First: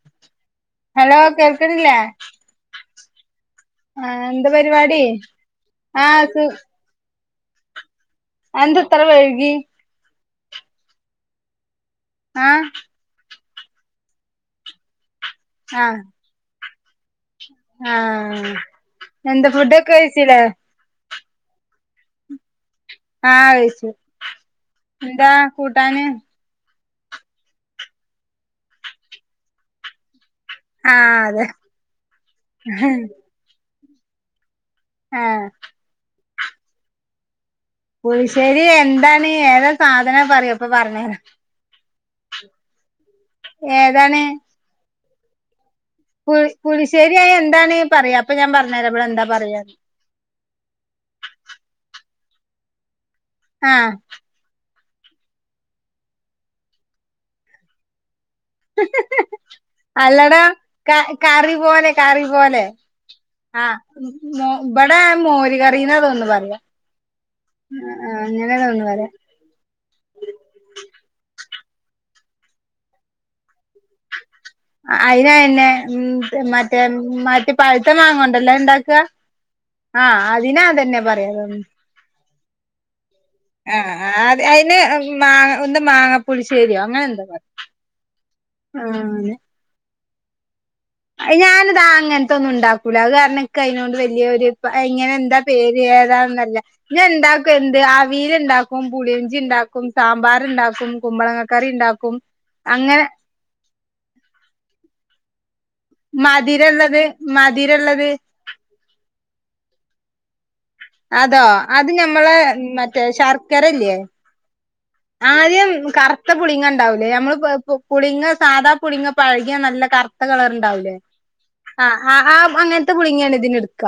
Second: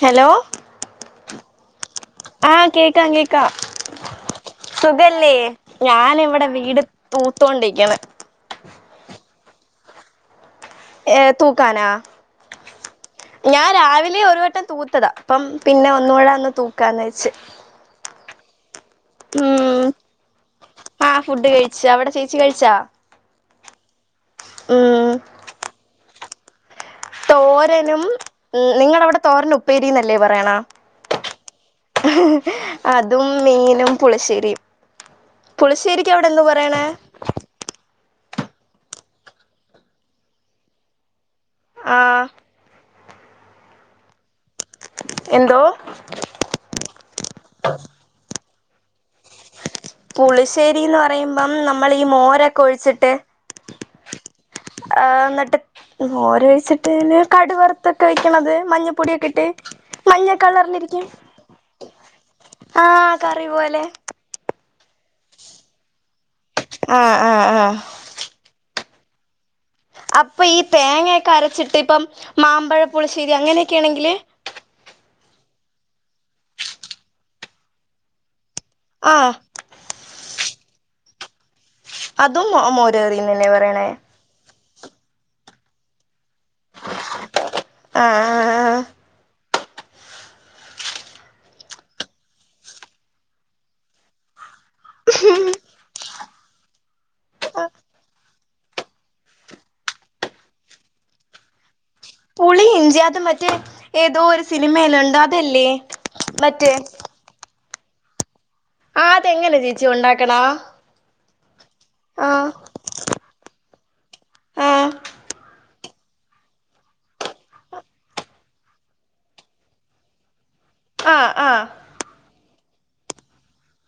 Hello hello കേൾക്കണില്ലേ ആഹ് കേക്കാം കേക്കാം. ആ എന്താ പരിപാടി സുഖയല്ലേ ആ സു ഞാനിവിടെ വീട് തൂത്തോണ്ടിക്കേണ്. അതെന്തേ ഇത്ര വൈകി. ഏഹ് തൂക്കാനാ. ആഹ് ഞാൻ രാവിലെ ഒരു വട്ടം തൂത്തതാ ഇപ്പം പിന്നെ ഒന്നൂടൊന്ന് തൂക്കാന്ന് വെച്ച്. ആഹ് എന്ത് ഫുഡൊക്കെ ഉം കഴിച്ചില്ലേ? ആഹ് ഫുഡ് കഴിച്ച്, അവിടെ ചേച്ചി കഴിച്ചോ? ആഹ് കഴിച്ചു എന്താ കൂട്ടാന്? തോരനും നിങ്ങടെ അവിടെ തോരന്. ഉപ്പേരിന്ന് അല്ലേ പറയണേ ആ അതെ അതും. മീനും പുളിശ്ശേരിയും, ആ പുളിശ്ശേരിക്ക് അവിടെ എന്താ പറയണേ. പുൽശ്ശേരി എന്താണ് ഏതാ സാധന പറയ് അപ്പൊ പറഞ്ഞേരാ ആഹ് ഏതാണ് എന്തോ പുളി പുളിശ്ശേരിയായെന്താണ് പറയ് അപ്പൊ ഞാൻ പറഞ്ഞേരാ വ്ടെന്താ പറയാന്ന് പുളിശ്ശേരീന്ന്റയുമ്പം നമ്മൾ ഈ മോരൊക്കെ ഒഴിച്ചിട്ട് ആഹ് ആ ന്നിട്ട് മോര് ഒഴിച്ചിട്ട് പിന്നെ കടുവറുത്ത്ട്ടൊയ്‌ക്ണത് മഞ്ഞപ്പൊടിയൊക്കെട്ട് മഞ്ഞ അല്ലടാ ക കളറിലിരിക്കും കറി പോലെ കറി ആഹ് കറി പോലെ മൊ വ്ടെ മോര് കറീന്നാ തോന്നുണു പറയാ ആ ഹ് ആ ഹ്ആ ആ അങ്ങനെ തോന്നണു പറയ അപ്പൊ ഈ തേങ്ങേക്കെ അരച്ചിട്ട് ഇപ്പം മാമ്പഴ പുളിശ്ശേരി അങ്ങനെയൊക്കേണെങ്കില് അയിന് അയെന്നെ മ് മറ്റേ മറ്റേ പഴുത്ത മാങ്ങോണ്ടല്ലത്ണ്ടാക്ക ആഹ് ആഹ് അതിനതന്നെ പറയാ തോന്ന് തും മോ മോരറിന്ന്ന്നെ പറയണേ ആഹ് അത് അയിന് മാങ്ങ ഒന്ന് മാങ്ങ പുളിശ്ശേരിയോ അങ്ങനെ എന്തോ പറയ് ആഹ് ന് അയ് ഞാനതാ അങ്ങൻത്തൊന്നുണ്ടാകൂല അത് കാരണം ക്കയ്നോട് അതിനൊട് വല്യൊരു പ ങ്ങനെന്താ പേര് ഏതാന്നല്ല ഞ്ഞ്ണ്ടാക്കും ആഹ് എന്ത് അവീൽ ണ്ടാക്കും ക്കും പുളിയഞ്ചിണ്ടാക്കും സാമ്പാറ്ണ്ടാക്കും കുമ്പളങ്ങക്കറിണ്ടാക്കും പുളി ഇഞ്ചി അത് മറ്റേ ഏതോ ഒരു സിനിമേലുണ്ടോ അതല്ലേ മറ്റേ മധിരള്ളത് മധിരള്ളത് ആ തെങ്ങനെ ചേച്ചി ഉണ്ടാക്കണാ അതോ അത് ഞമ്മളെ മറ്റേ ശർക്കരല്ലേ ആഹ് ആദ്യം കറുത്ത പുളിങ്ങ ഉണ്ടാവൂലേ നമ്മള് പുളിങ്ങ സാദാ പുളങ്ങ പഴകിയ നല്ല കറു കറുത്ത കളർ ഉണ്ടാവില്ലേ ആഹ് ആഹ് ആ അങ്ങനത്തെ പുളങ്ങാണ് ഇതിന് എടുക്ക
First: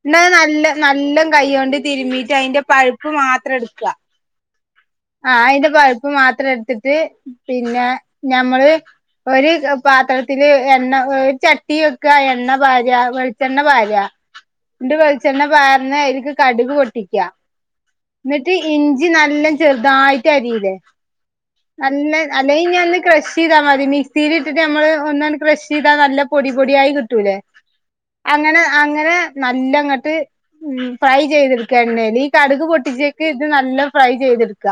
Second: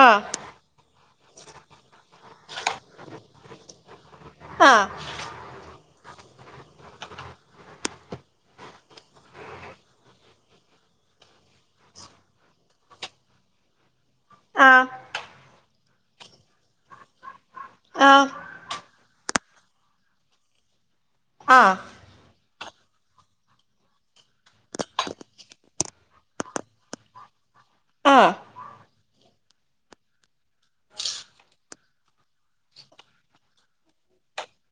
ആഹ് ആ നല്ല നല്ല കൈ കൊണ്ട് തിരുമ്മീട്ട് അതിന്റെ പഴുപ്പ് മാത്രം എടുക്കുക ആഹ് ആ അതിന്റെ പഴുപ്പ് മാത്രം എടുത്തിട്ട് പിന്നെ ഞമ്മള് ഒരു പാത്രത്തില് എണ്ണ ചട്ടി വെക്കുക എണ്ണ പാല വെളിച്ചെണ്ണ പാല ആഹ് ഇണ്ട് വെളിച്ചെണ്ണ പർന്ന അനിക്ക് കടുക് പൊട്ടിക്കാ ആഹ് ട്ട് ഇഞ്ചി നല്ല ചെറുതായിട്ട് അരിയില്ലേ ആഹ് നല്ല അല്ലെങ്കിൽ ഇഞ ഒന്ന് കെ ക്ഷ് ചെയ്താ മതി മിക്സിൽ ഇട്ടിട്ട് നമ്മള് ഒന്നന്ന് ക ക്ഷ് ചെയ്താ നല്ല പൊടി പൊടിയായി കിട്ടും കിട്ടുല്ലേ ആഹ് അങ്ങനെ അങ്ങനെ നല്ലങ്ങോട്ട് ഉ ഫ്രൈ ചെയ്തെടുക്ക എണ്ണേല് ഈ കടുക് പൊട്ടിച്ചേക്ക് ഇത് നല്ല ഫ്രൈ ചെയ്തെടുക്ക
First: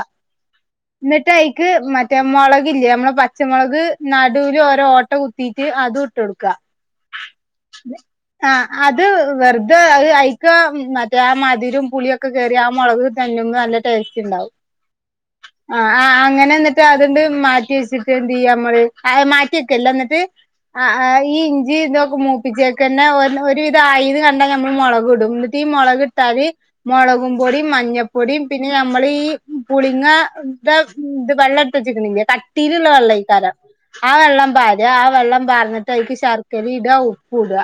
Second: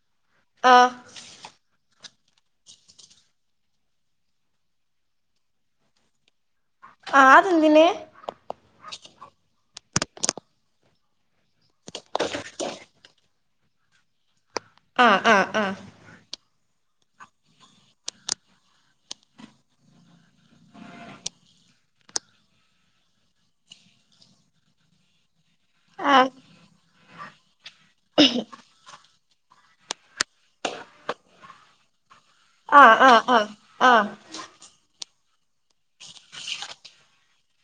ആഹ് എന്നിട്ടയ്ക്ക് മ മറ്റ മുളകില്ലേ നമ്മള് പച്ചമുളക് നടുവിൽ ഓരോ ഓട്ട കുത്തിട്ട് അത് ഇട്ട് കൊടുക്കുക ആ അ ന്തിന് ആ അത് വെറുതെ അത് അയ് ക്ക് മറ്റേ ആ മധുരം പുളിയൊക്കെ കേറി ആ മുളക് തന്നെന്ന് നല്ല ടേസ്റ്റ് ഉണ്ടാവും ആഹ് ആഹ് ആഹ് ആ ആ അങ്ങനെ എന്നിട്ട് അതണ്ട് മാറ്റി വെച്ചിട്ട് എന്ത് ചെയ്യമ്മള് മാറ്റി വക്കല്ല എന്നിട്ട് ആ ഈ ഇഞ്ചിഇതൊക്കെ മൂപ്പിച്ചേക്കന്നെ ഒരുവിധം ആയിന്ന് കണ്ടാ ഞമ്മൾ മുളക് ഇടും തീ ആഹ് മുളക്ഇട്ടാല് മുളകും പൊടിയും മഞ്ഞൾപ്പൊടിയും പിന്നെ ഞമ്മൾ ഈ പുളിങ്ങ ഇ ഇത് വെള്ളം എടുത്ത് വെച്ചിക്കുന്നി ക തീരുള്ള ആഹ് വെള്ളം ആഹ് ഈ ആഹ് കാലം ആഹ് ആ വെള്ളം പ ആ വെള്ളംപാർന്ന്ട്ടയ്ക്ക് ശർക്കര ഇട ഉപ്പ് ഇട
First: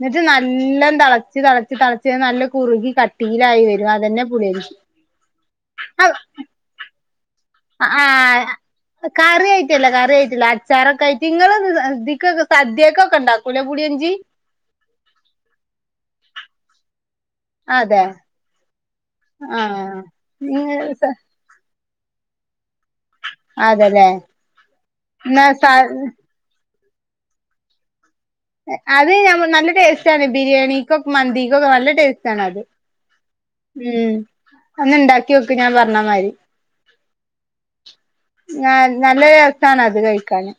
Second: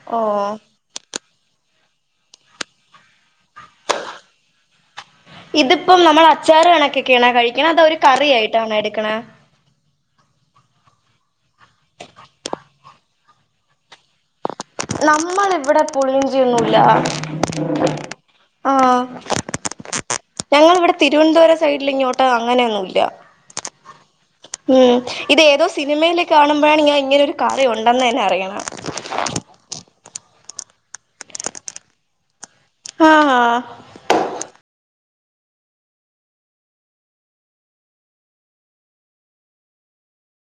ന്നട്ട് ഓഹ് നല്ലം തിള ച്ച് തളച്ച് തളച്ച് നല്ല കുറുകി കട്ടിയിലായി വരും അതന്നെ പുളിഞ്ചി ഇതിപ്പോം നമ്മൾ അച്ചാറ്ണക്കൊക്കെയണ കഴിക്കണ അതൊ ഒരു കറി ആയിട്ടാണോ എടുക്കണെ ല്ല കറി ആയിട്ടില്ല അച്ചാറൊക്കെ ആയിട്ട് ങ്ങളൊന്ന് തിക്കൊക്കെ സദ്യൊക്കെ ഒക്കെ ഉണ്ടാക്കൂല പുളിഞ്ചി നമ്മൾ ഇവിടെ പുളിഞ്ചൊന്നുല്ല അതെ ആഹ് ആഹ് ഞങ്ങള്വിടെ തിരുവനന്തപുരം സൈഡിലിങ്ങോട്ട് അങ്ങനെയൊന്നുല്ല അതെല്ലേ ഉം ഇത് എന്നാ സ ഏതോ സിനിമയിലേ കാണുമ്പഴാണ് ഞാൻ ഇങ്ങനെൊ ഒരു കറി ഉണ്ടെന്ന്ന്നെ അറിയണെ അത് ഞ നല്ല ടേസ്റ്റ് ആണ് ബിരിയാണിക്കൊ മന്തിക്കൊക്കെ നല്ല ടേസ്റ്റ്ണ് അത് ആഹ് അഹ് ഉം അന്ന് ഇണ്ടാക്കി നോക് ഞാൻ പറഞ്ഞാമാരി നാ നല്ല രസാണ് അത് കഴിക്കാന്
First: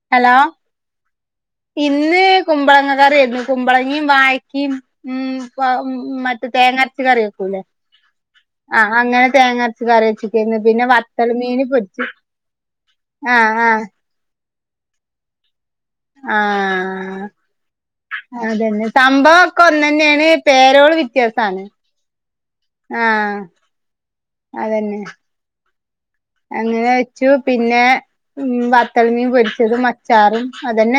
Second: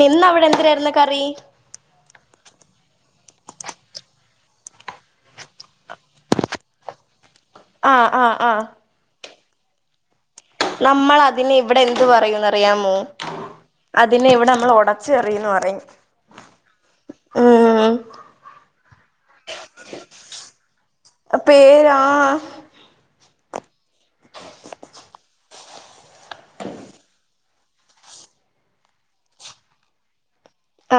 നിന്ന ഹലോ അവിടെ എന്തിരായിരുന്നു കറി ഇന്ന് കുമ്പളങ്ങക്കറിയായിരുന്നു കുമ്പളങ്ങയും വായക്കയും ഉം വ മറ്റെ തേങ്ങര്ച്ച കറി വെക്കുല്ലേ ആഹ് ആഹ് ആഹ് അങ്ങനെ തേങ്ങര്ച് കറിച് നമ്മൾ അതിന് ഇവിടെ എന്ത് പറയന്ന്റിയാമോ ആഹ് ആഹ് അ തിന് ഇവിടെ നമ്മൾ ഉടച് കറിയന്ന് പറയും ആഹ് ഉം അതന്നെ സംഭവം ഒക്കെ ഒന്നന്നെണ് പേരോള് വ്യത്യാസ പേ ആഹ് ആഹ് ആഹ് അതന്നെ അങ്ങനെ വെച്ചു പിന്നെ ഉം വത്തൽമീൻ പൊരിച്ചത് മ ചാറും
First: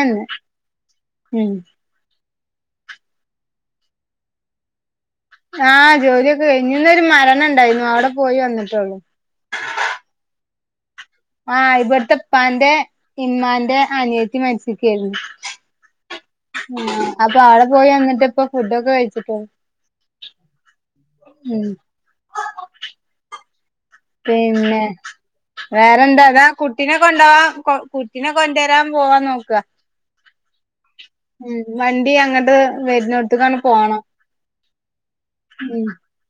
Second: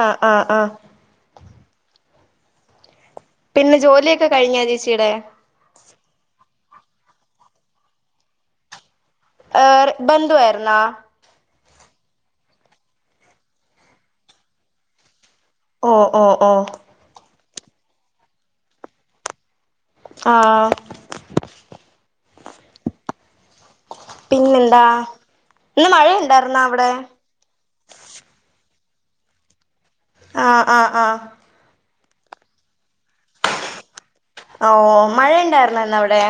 ആഹ് ആഹ് ആഹ് ഉം പിന്നെ ജോലിയൊക്കെ കഴിഞ്ഞാ ചേച്ചിയുടെ ആഹ് ജോലിയക്കെ കഴിഞ് ന്നൊരു മരണണ്ടായിരുന്നു അവിടെ പോയി വന്നിട്ടുള്ളൂ ആര് ബന്ധുവായിരുന്നോ ആഹ് ഇവിടുത്തെപ്പാന്റെ ഇമ്മാന്റെ അനിയത്തി മരിച്ചിക്കേഞ് ഓഹ് ഓഹ് ഓഹ് ആപ്പോ ആടെ പോയി വന്നിട്ടിപ്പോ ഫുഡൊക്കെ കഴിച്ചിട്ടൊള്ളൂ ആഹ് ഉം പിന്നെ പിന്നെന്താ ഇന്ന് വേറെന്താ ഇതാ മഴയുണ്ടായിരുന്നോ അവിടെ കുട്ടിനെ കൊണ്ടാവാം കൊ പിന്നെ കൊണ്ടോരാൻ പോവാൻ നോക്കാ ആഹ് ആഹ് ആഹ് ഉം വണ്ടി അങ്ങട്ട് വരുന്നോടത്ക്കാണ് പോണം അഓഹ് മഴ ഇണ്ടായിരുന്നന്ന് അവിടെ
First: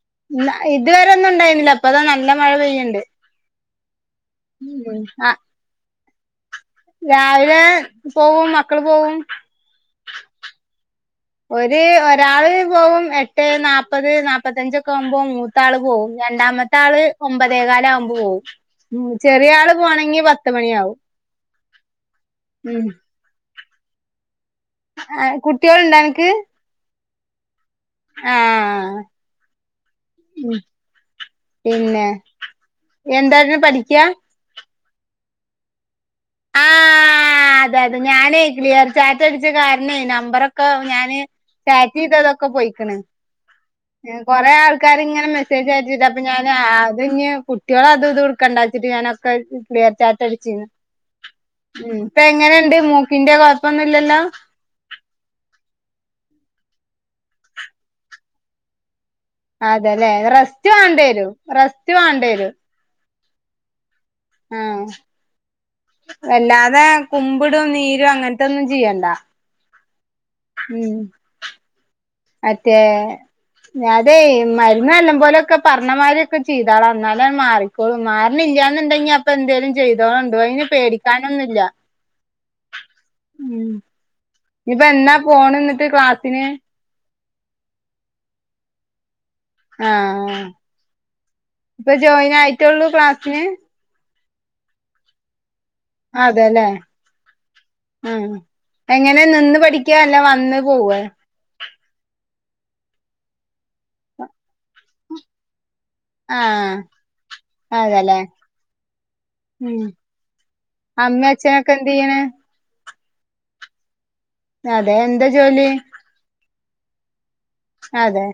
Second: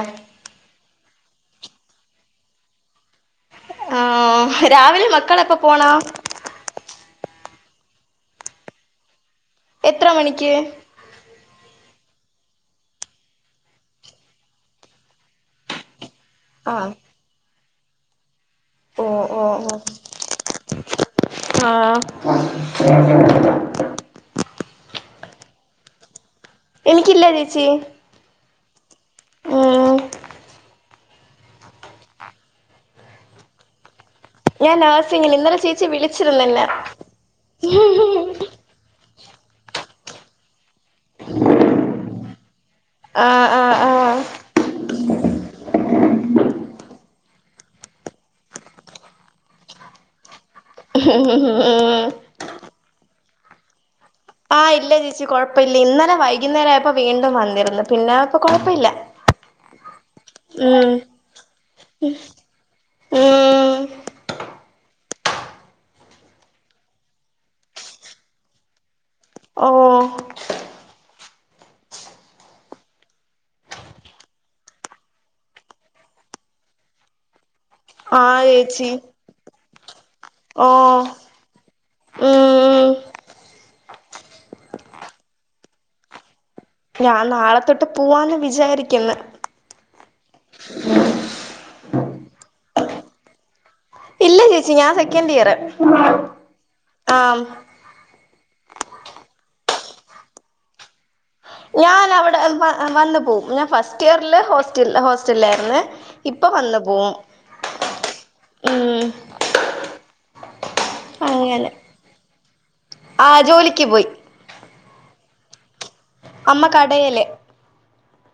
ല്ല ഇതുവരെ ഒന്നും ഉണ്ടായിരുന്നില്ല ഇപ്പതാ നല്ല മഴ പെയ്യിണ്ട് ആഹ് രാവിലെ മക്കളെപ്പ പോണോ രാവിലെ പോവും മക്കള് പോവും എത്ര മണിക്ക് ഒരു ഒരാള് പോവും എട്ട് നാപത് നാപ്പത്തഞ്ചൊക്കെ ആവുമ്പോ മൂത്താള് പോവും രണ്ടാമത്തെ ആഹ് ആള് ഒമ്പതേകാലാവുമ്പോ പോവും ഓഹ് ഓഹ് ചെറിയാള് ഓഹ് പോണെങ്കി പത്തുമണിയാവും ആഹ് ഉം ആഹ് കുട്ട്യേളുണ്ടാ അനക്ക് എനിക്കില്ല ചേച്ചി ആഹ് ഉം ഉം പിന്നെ യെന്താരുന്നു പഠിക്ക ഞാൻ നേഴ്സിങ്ങന് ഇന്നലെ ചേച്ചി വിളിച്ചിരുന്നെന്നെ ആ അതെ അതെ ഞാനേ ക്ലിയർ ചാറ്റ് അടിച്ച കാരണെ നമ്പറൊക്കെ ഞാന് ചാറ്റ് ചെയ്തതൊ ഒക്കെ പോയിക്കണ് ആഹ് ആഹ് ആഹ് കൊറേ ആൾക്കാര് ഇങ്ങനെ മെസ്സേജ് അയച്ചിട്ട് അപ്പൊ ഞാന് അത് ഇഞ്ഞ് കുട്ടികള് അതും ഇതും എടുക്കണ്ട വെച്ചിട്ട് ഞാൻ [unintelligible] ക്ലിയർ ചാറ്റടിച്ചിരുന്നു [inaudible] എങ്ങനെയുണ്ട് മൂക്കിന്റെ കൊഴപ്പൊന്നുമില്ലല്ലോ ആഹ് ഇല്ല ചേച്ചി കുഴപ്പമില്ല ഇന്നലെ വൈകുന്നേരം ആയപ്പോ വീണ്ടും വന്നിരുന്നു പിന്നെപ്പോ കുഴപ്പമില്ല [inaudible] ആഹാ അതെല്ലേ റസ്റ്റ് വേണ്ടവരും റസ്റ്റ് വേണ്ടേരും [inaudible] ആഹ് അല്ലാതെ കുമ്പിടും നീരും അങ്ങനത്തൊന്നും ചെയ്യണ്ട ഓഹ ഉം മറ്റേ അതെ മരുന്ന് എല്ലാപോലൊക്കെ പറഞ്ഞമാതിരിയൊക്കെ ചെയ്താള എന്നാലെ മാറി ആഹ് ചേച്ചി മാറിനില്ലാന്നുണ്ടെങ്കി അപ്പൊ എന്തേലും ചെയ്തോളുണ്ടോ അയിന് ഓഹ് പേടിക്കാൻ അങ്ങനെന്നില്ല ഉം ഇപ്പൊ എന്നാ പോണെന്നിട്ട് ക്ലാസ്സിന് ഞാൻ നാളെ തൊട്ട് പോവാന്ന് വിചാരിക്കുന്നു ആഹ് ഇപ്പോ ജോയിനായിട്ടുള്ളൂ ക്ലാസ്സിന് ഇല്ല ചേച്ചി ഞാൻ സെക്കൻ് ഇയർ അതെല്ലേ ആഹ് ഉം എങ്ങനെ നിന്ന് പഠിക്യ അല്ല വന്ന് പോവ്വെ ഞാനവിടെ വ വന്ന് പോവും ഞാൻ ഫസ്റ്റ് ഇയറിൽ ഹോസ്റ്റൽ ഹോസ്റ്റലിലായിരുന്നു ഇപ്പൊ ആഹ് വന്ന് പോവും അതെല്ലേ ഉം അമ്മ അങ്ങനെ അച്ഛനൊക്കെ എന്ത് ചെയ്യണ് ആഹ് ജോലിക്ക് പോയി അതെ എന്താ ജോലി അമ്മ കടയല് അതെ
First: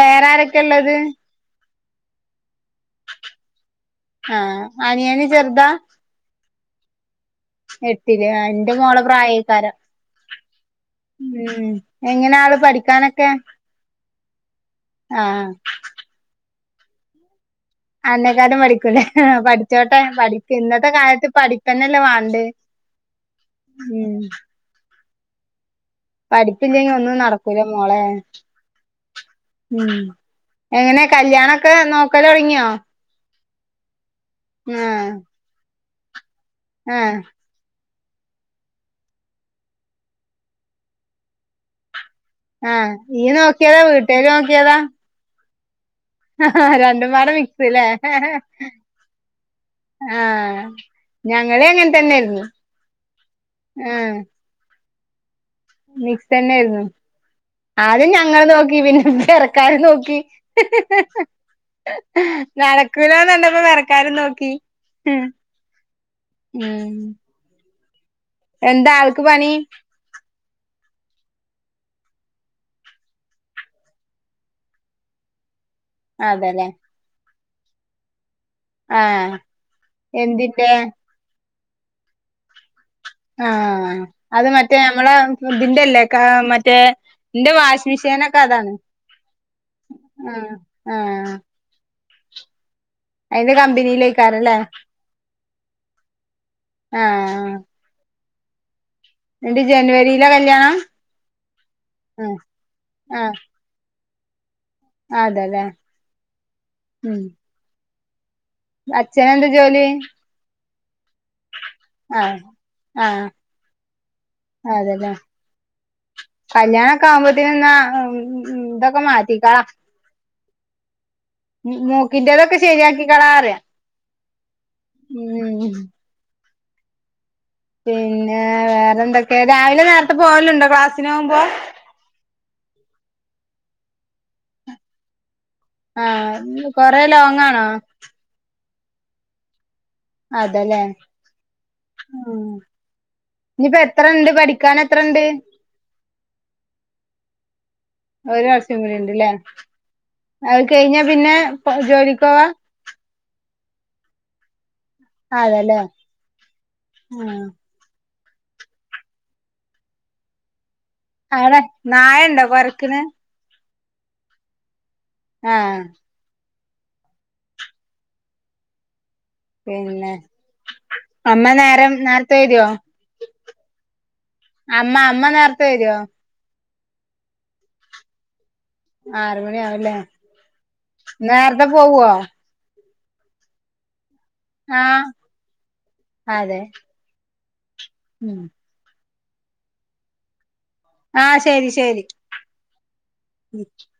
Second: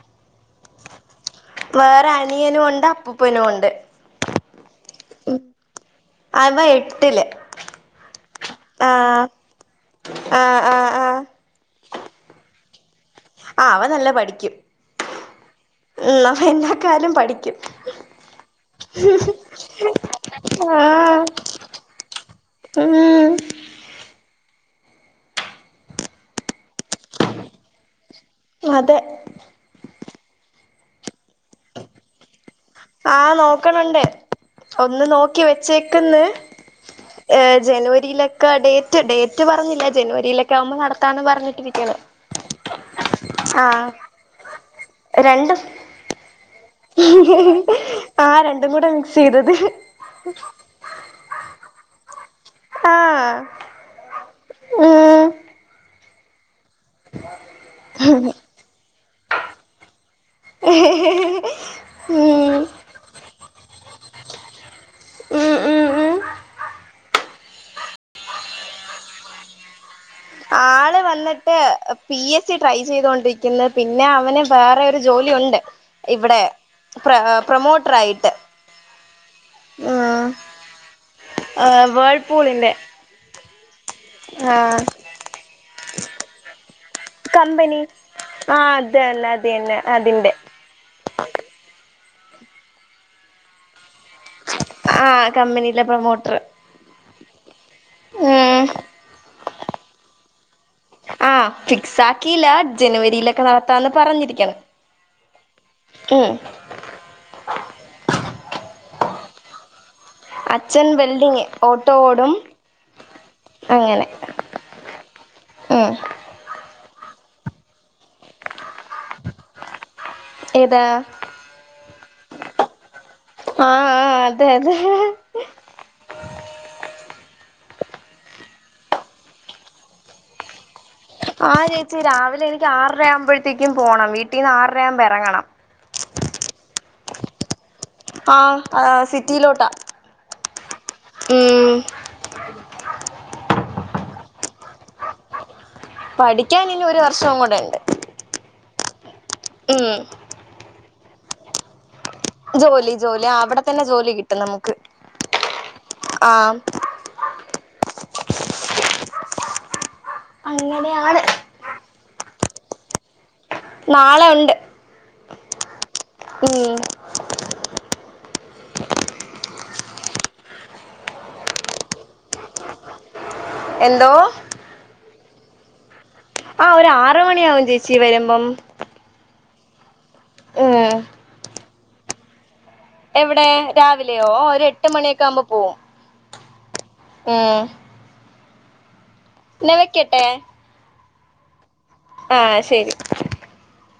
വേറെ ആരൊക്കെ ള്ളത് വേറെ അനിയനുണ്ട് അപ്പൂപ്പനു ഉണ്ട് ആഹ അനിയന് ചെർദാ അവ എട്ടില് എട്ടില് അ ഇന്റെ മോളെ ആഹ് പ്രായയ് കാരം ആഹ് ആഹ് ആഹ് എങ്ങനെ ആള് പഠിക്കാനൊക്കെ ആ അവ നല്ല പഠിക്കും ആഹ് എല്ലാ കാരും പഠിക്കും അന്നേക്കാട്ടും പഠികുലെ പഠിച്ചോട്ടെ പടി ഇന്നത്തെ ആഹ് കാലത്ത് പഠിപ്പന്നല്ലേവാണ്ട് ഉം ഉം പഠിപ്പില്ലെങ്കിൽ ഒന്നും നടക്കൂല മോളെ അതെ ഉം എങ്ങനെ കല്യാണൊക്കെ നോക്കലൊടങ്ങിയോ ആ നോക്ക്ണ്ണ്ട് ഒന്ന് നോക്കി വെച്ചേക്ക്ന്ന് ആഹ ഏ ജനുവരിയിലൊക്കെ ഡേറ്റ് ഡേറ്റ് പറഞ്ഞില്ല ജനുവരിയിലൊക്കെ ആവുമ്പോ നടത്താന്ന് പറഞ്ഞിട്ടിരിക്ണ് ആഹ ഇയ്യ് നോകേതാ വീട്ടേര് നോകേതാ രണ്ട് ആഹ രണ്ടുമ്പാടെ മിക്സലെ ആഹ് രണ്ടും കൂടെ മിക്സ് ചെയ്തത് ആഹ ഞങ്ങളി അങ്ങനെ തന്നെയ്ന്നു ആഹ് [unintelligible] മിക്സന്നെരുന്നു. ആദ്യം ഞങ്ങള് നോക്കി പിന്നെ പെരക്കാര് നോക്കി ഉം ഉം നടക്കൂലാന്നണ്ടപ്പം പെരക്കാരും നോക്കി ഹും ഉം ഉം ഉം എന്താ ആൾക്ക് പണി? ആള് വന്നിട്ട് പി എസ് സി ട്രൈ ചെയ്തൊണ്ടിരിക്കുന്നു പിന്നെ അവന് വേറെ ഒരു ജോലി ഉണ്ട് ഇവിടെ അതെല്ലേ പ്ര പ്രൊമോട്ടറായിട്ട് ആഹ് ആഹ് എന്തിന്റെ ആഹ് വേൾപൂളിന്റെ ആഹ് അത് മറ്റേ ആഹ് നമ്മളെ ഇതിന്റെല്ലേ ക മറ്റേ ഇന്റെ കമ്പനി വാഷി മെഷീനൊക്കെ ആഹ് അതാണ്. അത് തന്നെ അത് തന്നെ അതിന്റെ ആഹ് ആഹ് അയിൻ്റെ കമ്പിനീലെയ്ക്കാരല്ലേ. ആഹ് കമ്പിനിയിലെ പ്രൊമോട്ടർ. ആഹ് ഏഹ് ന്നിട്ട് ജനുവരീലാ കല്ല്യാണം ആഹ് ഫിക്സാകീല. ജനുവരിയിലൊക്കെ നടത്താന്ന് പറഞ്ഞിരിക്കണ്. അതലെ ഉം ഉം അച്ഛന് എന്താ ജോലി? അച്ഛൻ വെൽഡിങ്. ഓട്ടോ ഓടും. ആഹ് ആഹ് അങ്ങനെ ഉം കല്ല്യാണൊക്കെ ആവുമ്പോത്തിന് ന്നാ ഇതൊക്കെ മാറ്റിക്കാളാ ഏത് മൂക്കിന്റെതൊക്കെ ശരിയാക്കിക്കാളാറിയ ആ ആ അതെ അതെ ഊം പിന്നെ വേറെന്തൊക്കെ? രാവിലെ നേരത്തെ പോവലുണ്ടോ ക്ലാസ് ആഹ് ചേച്ചി രാവിലെ എനിക്ക് ആറര ആവുമ്പഴ്ത്തേക്കും പോണം വീട്ടീന്ന് ആറരയാവുമ്പോ എറങ്ങണം. ആഹ്. കൊറേ ലോങ്ങാണോ? ആഹ് അതാ സിറ്റിയിലോട്ടാ. അതെ ലെ. ഉം ആഹ്. ഇഞ്ഞിപ്പോ എത്ര ഇണ്ട് പഠിക്കാൻ എത്രണ്ട്? പഠിക്കാൻ ഇനി ഒരു വർഷവും കൂടെ ഇണ്ട്. ഒരു വർഷം കൂടി ഇണ്ട്ലേ. അത് കെയിഞ്ഞാ പിന്നെ പ ജോലിക്കോവാ? ജോലി ജോലി ആഹ് അവടെ തന്നെ ജോലി കിട്ടും നമു അതെലെ ആഹ്. അങ്ങനെയാണ്. അവടെ നായണ്ടോ കൊരക്ക്ണ്. നാളെ ഉണ്ട്. ആഹ് ഉം പിന്നെ അമ്മ നേരം നേരത്തെ വരോ? എന്തോ? അമ്മ അമ്മ നേരത്തെ വരുവോ? ആഹ് ഒരു ആറ് മണിയാവും ചേച്ചി വരുമ്പം. ആറ് മണിയാവും ലേ ഉം നേരത്തെ പോവോ? എവിടെ? രാവിലെയോ. ഓഹ് ഒരു എട്ട് ആഹ് മണിയൊക്കെ ആവുമ്പോ പോവും. അതെ ഉം ഉം ന്നാ വെക്യട്ടെ. ആഹ് ശരി ശരി ആഹ് ശരി [unintelligible]